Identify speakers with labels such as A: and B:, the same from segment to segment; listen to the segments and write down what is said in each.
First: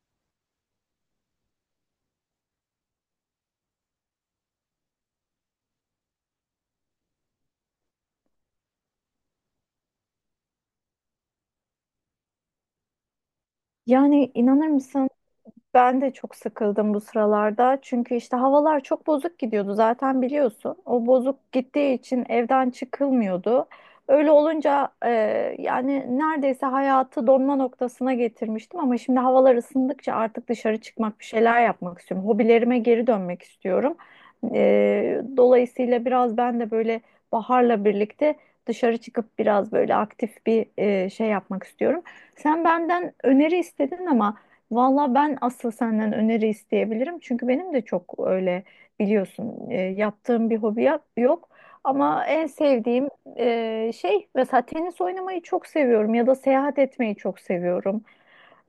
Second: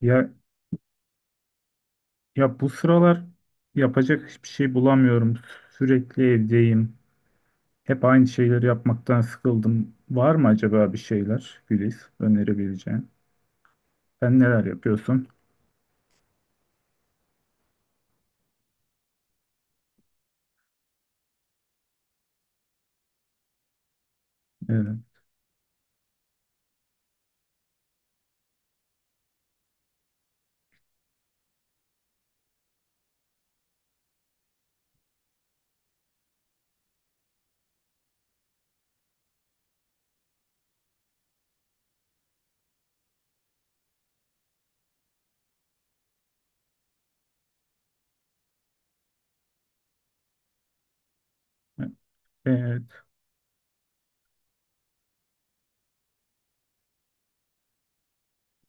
A: Ya ya, bu sıralar yapacak hiçbir şey bulamıyorum. Sürekli evdeyim. Hep aynı şeyleri yapmaktan sıkıldım. Var mı acaba bir şeyler Güliz önerebileceğin?
B: Yani
A: Sen neler
B: inanır mısın
A: yapıyorsun?
B: ben de çok sıkıldım bu sıralarda. Çünkü işte havalar çok bozuk gidiyordu zaten biliyorsun. O bozuk gittiği için evden çıkılmıyordu. Öyle olunca
A: Evet.
B: yani neredeyse hayatı donma noktasına getirmiştim ama şimdi havalar ısındıkça artık dışarı çıkmak, bir şeyler yapmak istiyorum. Hobilerime geri dönmek istiyorum. Dolayısıyla biraz ben de böyle baharla birlikte dışarı çıkıp biraz böyle aktif bir şey yapmak istiyorum. Sen benden öneri istedin ama valla ben asıl senden öneri isteyebilirim. Çünkü benim de çok öyle biliyorsun yaptığım bir yok. Ama en
A: Evet.
B: sevdiğim şey mesela tenis oynamayı çok seviyorum ya da seyahat etmeyi çok seviyorum.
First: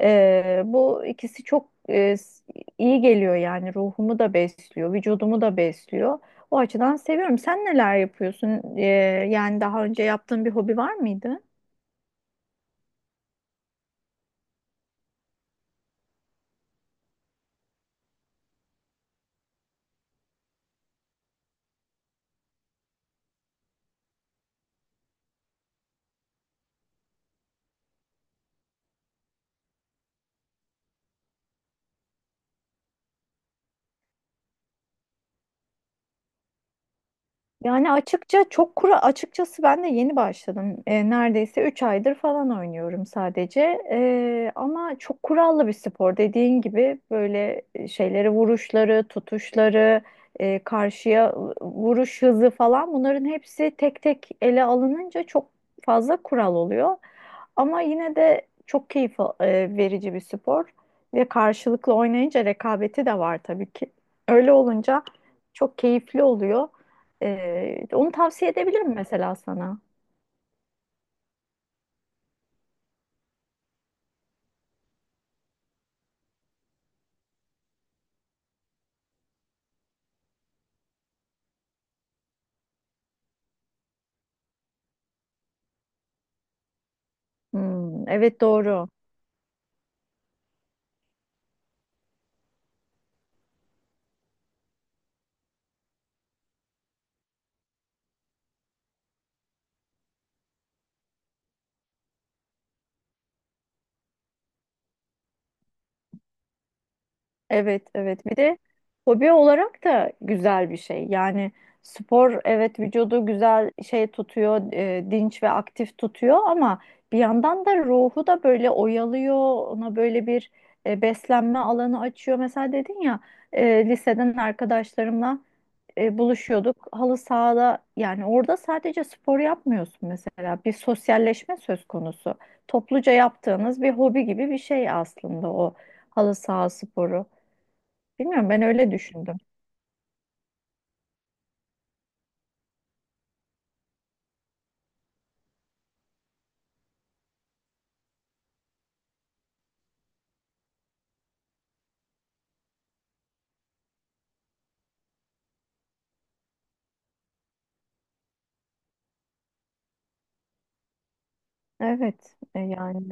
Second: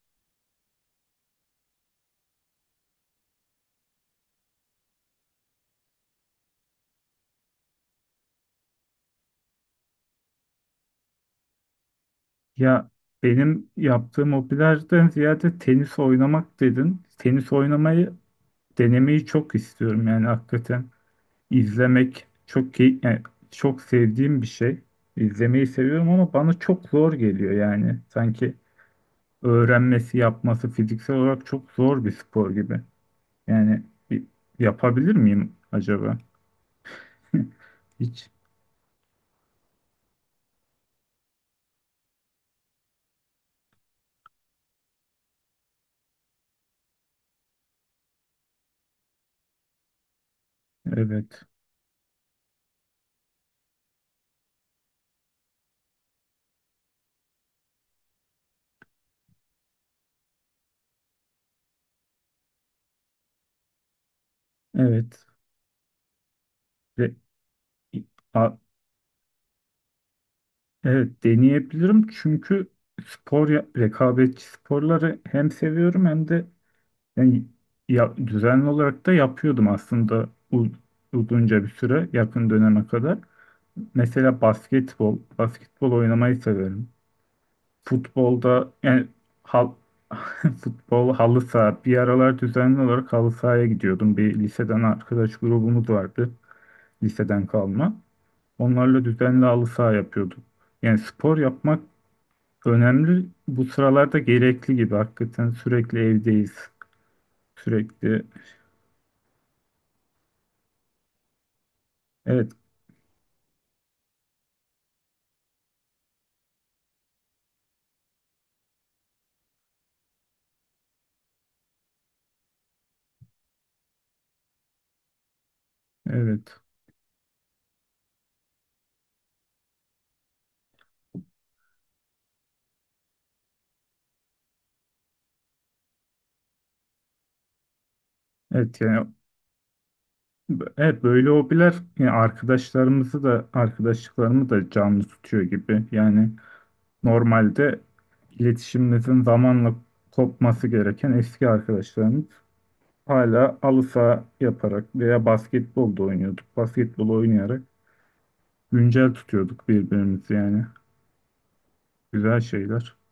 B: Bu ikisi çok iyi geliyor yani ruhumu da besliyor, vücudumu da besliyor. O açıdan seviyorum. Sen neler yapıyorsun? Yani daha önce yaptığın bir hobi var mıydı?
A: Ya benim yaptığım hobilerden ziyade tenis oynamak dedin. Tenis oynamayı denemeyi çok istiyorum. Yani hakikaten izlemek çok key yani çok sevdiğim bir şey. İzlemeyi seviyorum ama bana çok zor geliyor yani. Sanki öğrenmesi, yapması fiziksel olarak çok zor bir spor gibi. Yani bir- yapabilir miyim acaba?
B: Yani
A: Hiç.
B: açıkça çok kuru açıkçası ben de yeni başladım. Neredeyse 3 aydır falan oynuyorum sadece. Ama çok kurallı bir spor dediğin gibi böyle şeyleri vuruşları, tutuşları, karşıya
A: Evet.
B: vuruş hızı falan bunların hepsi tek tek ele alınınca çok fazla kural oluyor. Ama yine de çok keyif verici bir spor ve karşılıklı oynayınca rekabeti de var tabii ki. Öyle olunca
A: Evet.
B: çok keyifli oluyor.
A: Ve,
B: Onu tavsiye
A: a-
B: edebilirim mesela sana.
A: evet deneyebilirim çünkü spor rekabetçi sporları hem seviyorum hem de yani ya, düzenli olarak da yapıyordum aslında uzunca bir süre yakın döneme kadar. Mesela basketbol oynamayı severim.
B: Hmm, evet
A: Futbolda
B: doğru.
A: yani hal, futbol halı saha bir aralar düzenli olarak halı sahaya gidiyordum. Bir liseden arkadaş grubumuz vardı. Liseden kalma. Onlarla düzenli halı saha yapıyordum. Yani spor yapmak önemli. Bu sıralarda gerekli gibi. Hakikaten sürekli evdeyiz.
B: Evet,
A: Sürekli
B: evet. Bir de hobi olarak da güzel bir şey. Yani spor
A: evet
B: evet vücudu güzel şey tutuyor, dinç ve aktif tutuyor ama bir yandan da ruhu da böyle oyalıyor. Ona böyle bir beslenme alanı açıyor. Mesela dedin ya liseden arkadaşlarımla
A: evet
B: buluşuyorduk. Halı sahada yani orada sadece spor yapmıyorsun mesela. Bir sosyalleşme söz konusu. Topluca yaptığınız bir hobi gibi bir şey aslında o halı saha sporu. Bilmiyorum ben
A: evet
B: öyle
A: yani
B: düşündüm.
A: evet böyle hobiler yani arkadaşlarımızı da arkadaşlıklarımı da canlı tutuyor gibi. Yani normalde iletişimimizin zamanla kopması gereken eski arkadaşlarımız hala halı saha yaparak veya basketbolda oynuyorduk. Basketbol oynayarak güncel tutuyorduk birbirimizi yani.
B: Evet
A: Güzel şeyler.
B: yani.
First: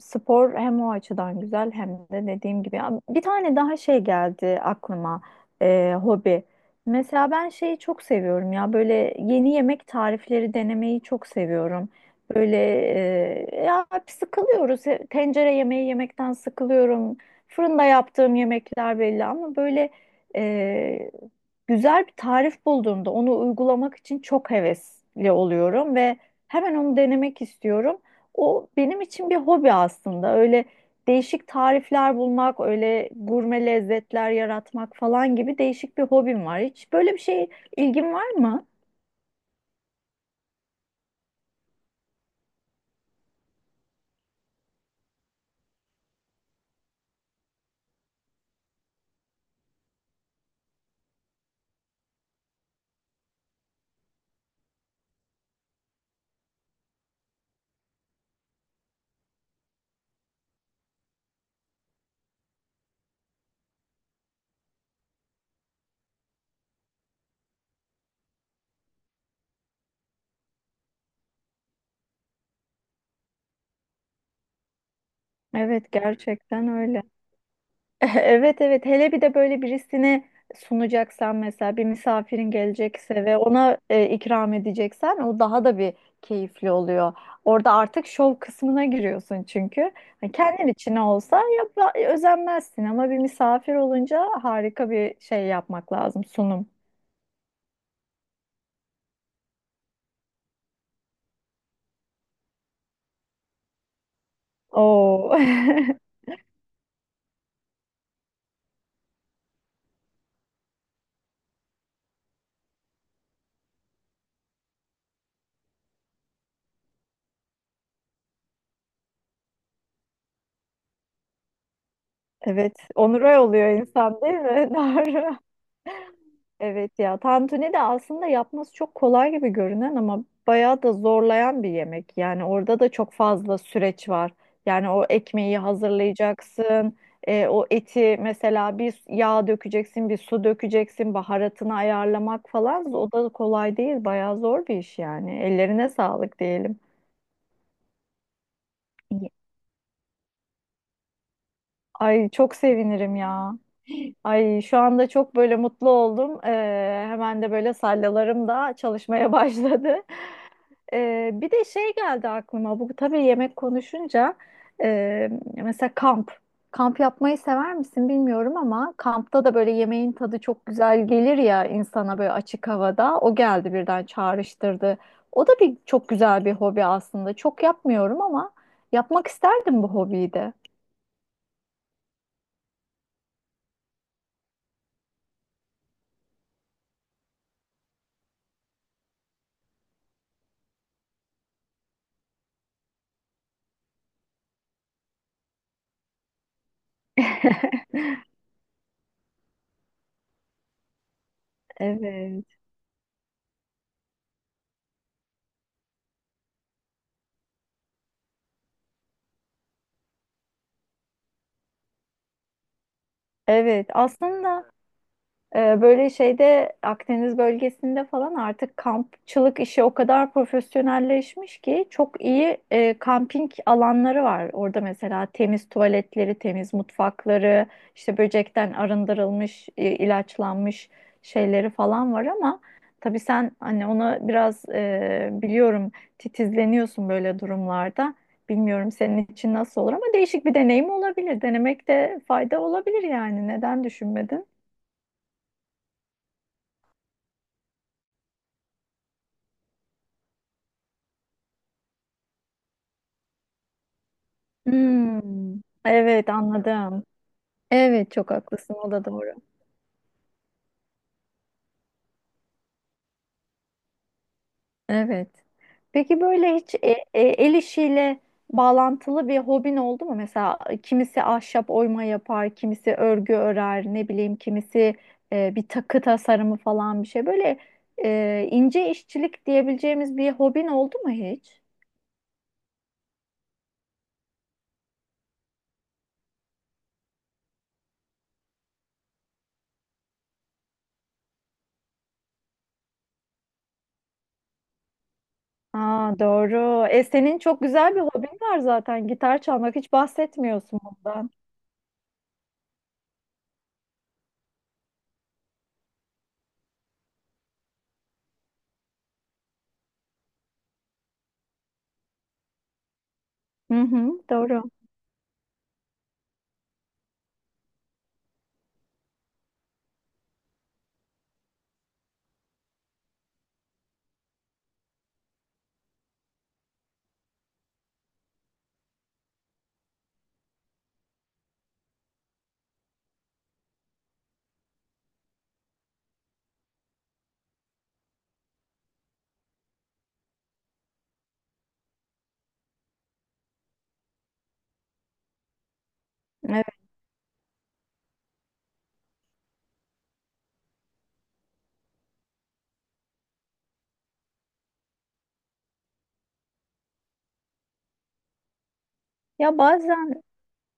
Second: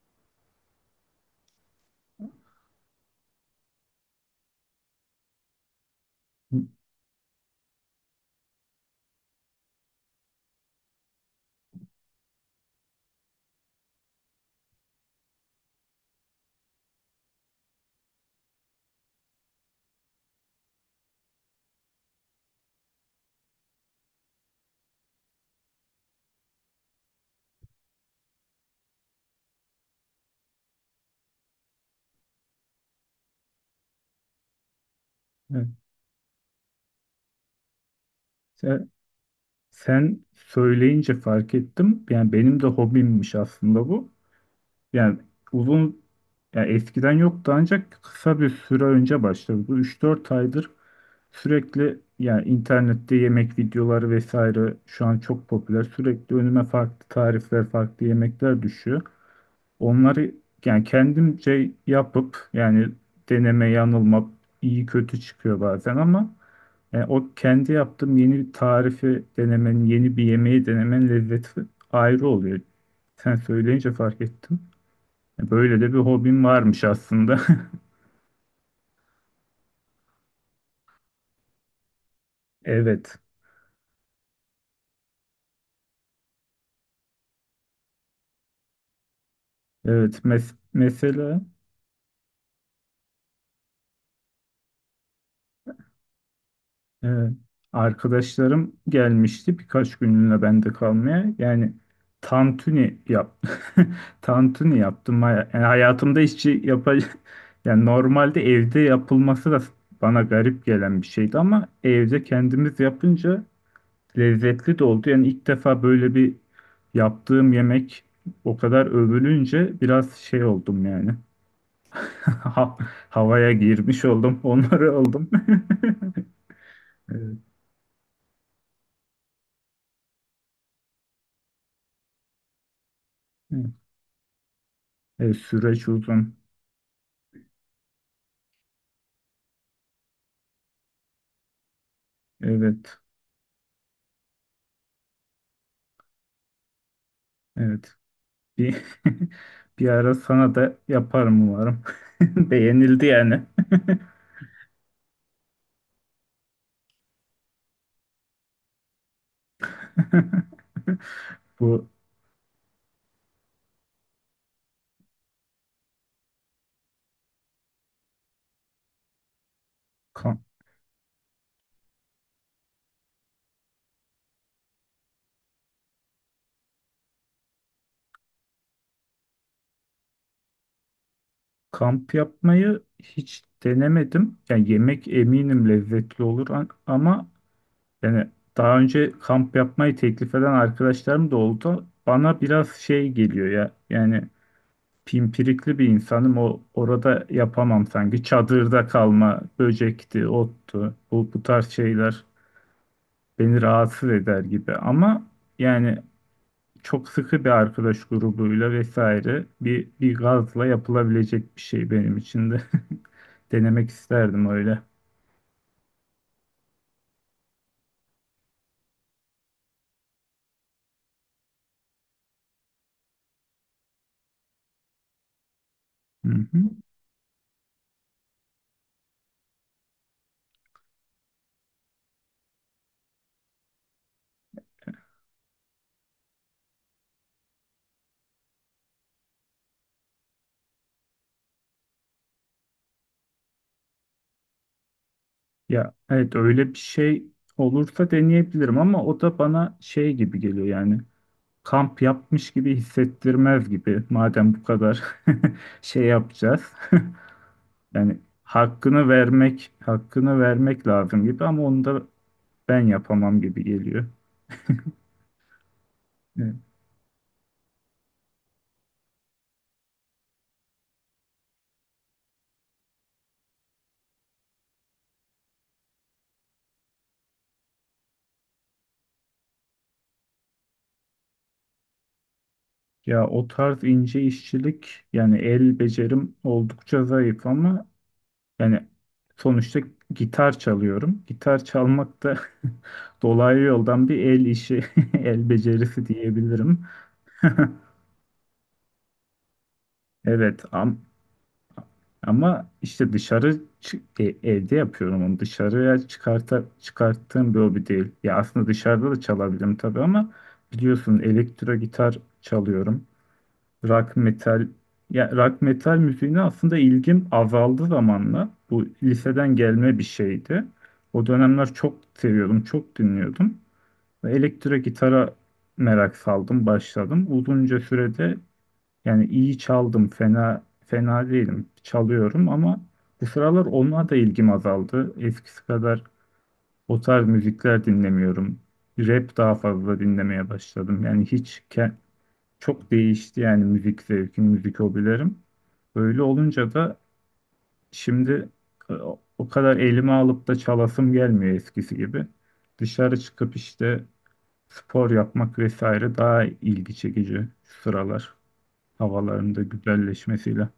B: Spor hem o açıdan güzel hem de dediğim gibi. Ya bir tane daha şey geldi aklıma hobi. Mesela ben şeyi çok seviyorum ya böyle yeni yemek tarifleri denemeyi çok seviyorum. Böyle ya sıkılıyoruz. Tencere yemeği yemekten sıkılıyorum. Fırında yaptığım yemekler belli ama böyle e, güzel bir tarif bulduğumda onu uygulamak için çok hevesli oluyorum ve hemen onu denemek istiyorum. O benim için bir hobi aslında. Öyle değişik tarifler bulmak, öyle gurme lezzetler yaratmak falan gibi
A: Evet.
B: değişik bir hobim var. Hiç böyle bir şey ilgin var mı?
A: Sen, sen söyleyince fark ettim. Yani benim de hobimmiş aslında bu. Yani uzun yani eskiden yoktu ancak kısa bir süre önce başladı. Bu üç dört aydır sürekli yani internette yemek videoları vesaire şu an çok popüler. Sürekli önüme farklı tarifler, farklı yemekler düşüyor. Onları yani kendimce yapıp yani deneme yanılma iyi kötü çıkıyor bazen ama yani o kendi yaptığım yeni bir tarifi denemenin, yeni bir yemeği denemenin lezzeti ayrı oluyor. Sen söyleyince fark ettim. Böyle de
B: Evet,
A: bir hobim
B: gerçekten
A: varmış
B: öyle.
A: aslında.
B: Evet evet hele bir de böyle birisine sunacaksan mesela bir misafirin
A: Evet.
B: gelecekse ve ona ikram edeceksen o daha da bir keyifli oluyor. Orada artık şov kısmına giriyorsun çünkü.
A: Evet.
B: Hani kendin için olsa
A: Mesela
B: yap özenmezsin ama bir misafir olunca harika bir şey yapmak lazım sunum.
A: evet. Arkadaşlarım gelmişti birkaç günlüğüne bende kalmaya. Yani tantuni yap tantuni yaptım.
B: Oo.
A: Yani hayatımda hiç yapacak yani normalde evde yapılması da bana garip gelen bir şeydi ama evde kendimiz yapınca lezzetli de oldu. Yani ilk defa böyle bir yaptığım yemek o kadar övülünce biraz şey oldum yani.
B: Evet,
A: Ha-
B: onur
A: havaya
B: oluyor
A: girmiş
B: insan değil
A: oldum,
B: mi?
A: onları oldum.
B: Doğru. Evet ya tantuni de aslında yapması çok kolay gibi görünen ama bayağı da zorlayan bir yemek. Yani orada da çok fazla
A: Evet.
B: süreç var. Yani o
A: E,
B: ekmeği
A: süreç uzun.
B: hazırlayacaksın, o eti mesela bir yağ dökeceksin, bir su dökeceksin, baharatını ayarlamak falan
A: Evet.
B: o da kolay değil, bayağı zor bir iş yani. Ellerine sağlık diyelim.
A: Evet. Bir, bir ara sana da yaparım umarım.
B: Ay çok
A: Beğenildi
B: sevinirim
A: yani.
B: ya. Ay şu anda çok böyle mutlu oldum. Hemen de böyle sallalarım da çalışmaya başladı. Bir de
A: Bu
B: şey geldi aklıma bu tabii yemek konuşunca e, mesela kamp. Kamp yapmayı sever misin bilmiyorum ama kampta da böyle yemeğin tadı
A: kamp,
B: çok güzel gelir ya insana böyle açık havada. O geldi birden çağrıştırdı. O da bir çok güzel bir hobi aslında. Çok yapmıyorum ama yapmak isterdim bu hobiyi de.
A: kamp yapmayı hiç denemedim. Yani yemek eminim lezzetli olur ama yani daha önce kamp yapmayı teklif eden arkadaşlarım da oldu. Bana biraz şey geliyor ya. Yani pimpirikli bir insanım. O orada yapamam sanki. Çadırda kalma, böcekti, ottu, bu tarz şeyler
B: Evet.
A: beni rahatsız eder gibi ama yani çok sıkı bir arkadaş grubuyla vesaire bir gazla yapılabilecek bir şey benim için de
B: Evet,
A: denemek isterdim
B: aslında.
A: öyle.
B: Böyle şeyde Akdeniz bölgesinde falan artık kampçılık işi o kadar profesyonelleşmiş ki çok iyi kamping alanları var. Orada mesela temiz
A: Hı
B: tuvaletleri,
A: hı.
B: temiz mutfakları, işte böcekten arındırılmış, ilaçlanmış şeyleri falan var ama tabii sen hani ona biraz biliyorum titizleniyorsun böyle durumlarda. Bilmiyorum senin için nasıl olur ama değişik bir deneyim olabilir. Denemekte fayda olabilir yani. Neden düşünmedin?
A: Ya evet öyle bir şey olursa deneyebilirim ama o da bana şey gibi geliyor yani kamp yapmış gibi hissettirmez gibi madem bu kadar
B: Hmm,
A: şey
B: evet
A: yapacağız.
B: anladım. Evet
A: Yani
B: çok haklısın o da
A: hakkını
B: doğru.
A: vermek, hakkını vermek lazım gibi ama onu da ben yapamam gibi geliyor.
B: Evet. Peki böyle
A: Hı.
B: hiç el işiyle bağlantılı bir hobin oldu mu? Mesela kimisi ahşap oyma yapar, kimisi örgü örer, ne bileyim kimisi bir takı tasarımı falan bir şey. Böyle ince işçilik diyebileceğimiz bir hobin oldu mu hiç?
A: Ya o tarz ince işçilik yani el becerim oldukça zayıf ama yani sonuçta gitar çalıyorum. Gitar çalmak da dolaylı yoldan bir el işi, el becerisi
B: Aa,
A: diyebilirim.
B: doğru. E, senin çok güzel bir hobin var zaten gitar çalmak. Hiç
A: Evet,
B: bahsetmiyorsun
A: am-
B: bundan.
A: Ama işte evde yapıyorum onu. Çıkarttığım bir hobi değil. Ya aslında dışarıda da çalabilirim tabii ama biliyorsun elektro gitar çalıyorum.
B: Hı
A: Rock
B: hı,
A: metal
B: doğru.
A: ya rock metal müziğine aslında ilgim azaldı zamanla. Bu liseden gelme bir şeydi. O dönemler çok seviyordum, çok dinliyordum. Ve elektro gitara merak saldım, başladım. Uzunca sürede yani iyi çaldım, fena değilim. Çalıyorum ama bu sıralar ona da ilgim azaldı. Eskisi kadar o tarz müzikler dinlemiyorum. Rap daha fazla dinlemeye başladım. Yani çok değişti yani müzik zevkim, müzik hobilerim. Böyle
B: Evet.
A: olunca da şimdi e, o kadar elime alıp da çalasım gelmiyor eskisi gibi. Dışarı çıkıp işte spor yapmak vesaire daha ilgi çekici şu sıralar
B: Ya
A: havaların da
B: bazen
A: güzelleşmesiyle.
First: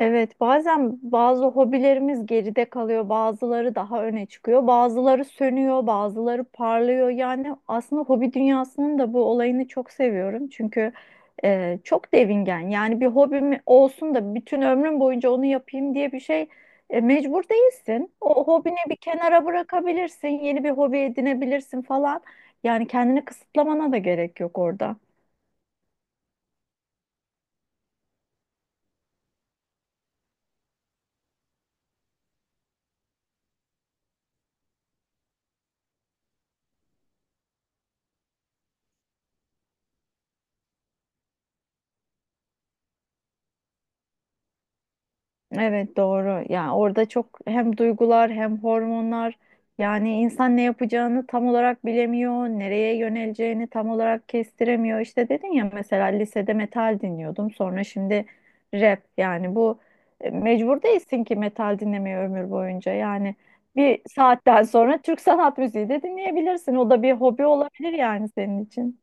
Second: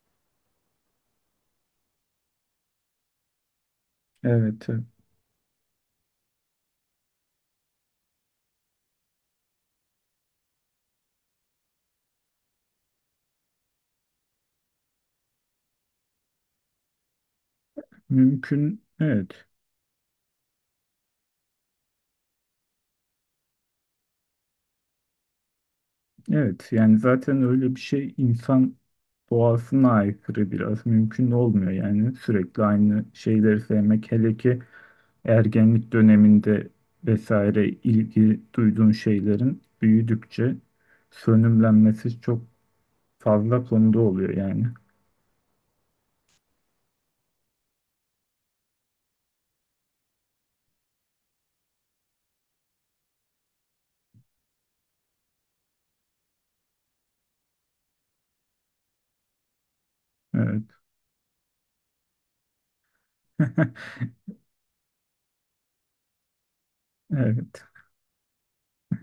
B: evet, bazen bazı hobilerimiz geride kalıyor, bazıları daha öne çıkıyor,
A: Evet, evet.
B: bazıları sönüyor, bazıları parlıyor. Yani aslında hobi dünyasının da bu olayını çok seviyorum. Çünkü çok devingen. Yani bir hobim olsun da bütün ömrüm boyunca onu yapayım diye bir şey mecbur değilsin. O hobini
A: Mümkün.
B: bir kenara
A: Evet,
B: bırakabilirsin, yeni bir hobi edinebilirsin falan. Yani kendini kısıtlamana da gerek yok orada.
A: evet. Yani zaten öyle bir şey insan doğasına aykırı biraz mümkün olmuyor. Yani sürekli aynı şeyleri sevmek, hele ki ergenlik döneminde vesaire ilgi duyduğun şeylerin büyüdükçe sönümlenmesi çok fazla konuda oluyor yani.
B: Evet doğru. Yani orada çok hem duygular hem hormonlar yani insan ne yapacağını tam olarak bilemiyor, nereye yöneleceğini tam olarak kestiremiyor. İşte dedin ya mesela lisede metal dinliyordum. Sonra şimdi rap yani bu
A: Evet,
B: mecbur değilsin ki metal dinlemeye ömür boyunca. Yani bir saatten sonra Türk sanat müziği de dinleyebilirsin. O da bir hobi olabilir yani senin için.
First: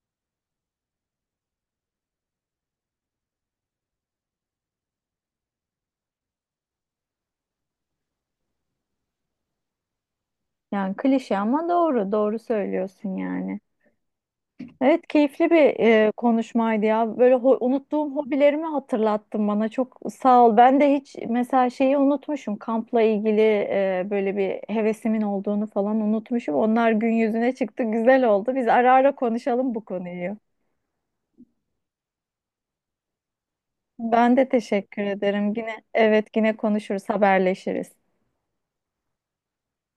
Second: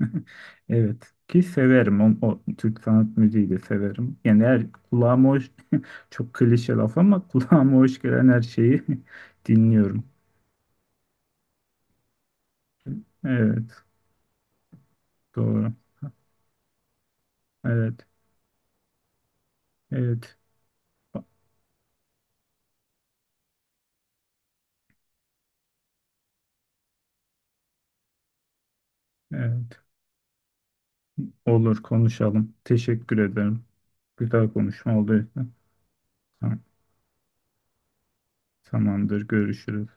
A: evet. Evet ki severim o Türk sanat müziği de severim. Yani her kulağıma hoş çok klişe laf ama kulağıma hoş gelen her şeyi dinliyorum.
B: Yani klişe ama doğru, doğru söylüyorsun yani.
A: Evet
B: Evet keyifli
A: doğru.
B: bir konuşmaydı ya. Böyle
A: Evet
B: unuttuğum hobilerimi hatırlattın bana. Çok
A: evet
B: sağ ol. Ben de hiç mesela şeyi unutmuşum. Kampla ilgili böyle bir hevesimin olduğunu falan unutmuşum. Onlar gün yüzüne çıktı. Güzel oldu. Biz ara ara
A: evet
B: konuşalım bu konuyu.
A: olur konuşalım. Teşekkür ederim.
B: Ben de
A: Güzel konuşma
B: teşekkür
A: oldu.
B: ederim. Yine evet yine
A: Tamam-
B: konuşuruz, haberleşiriz.
A: Tamamdır, görüşürüz.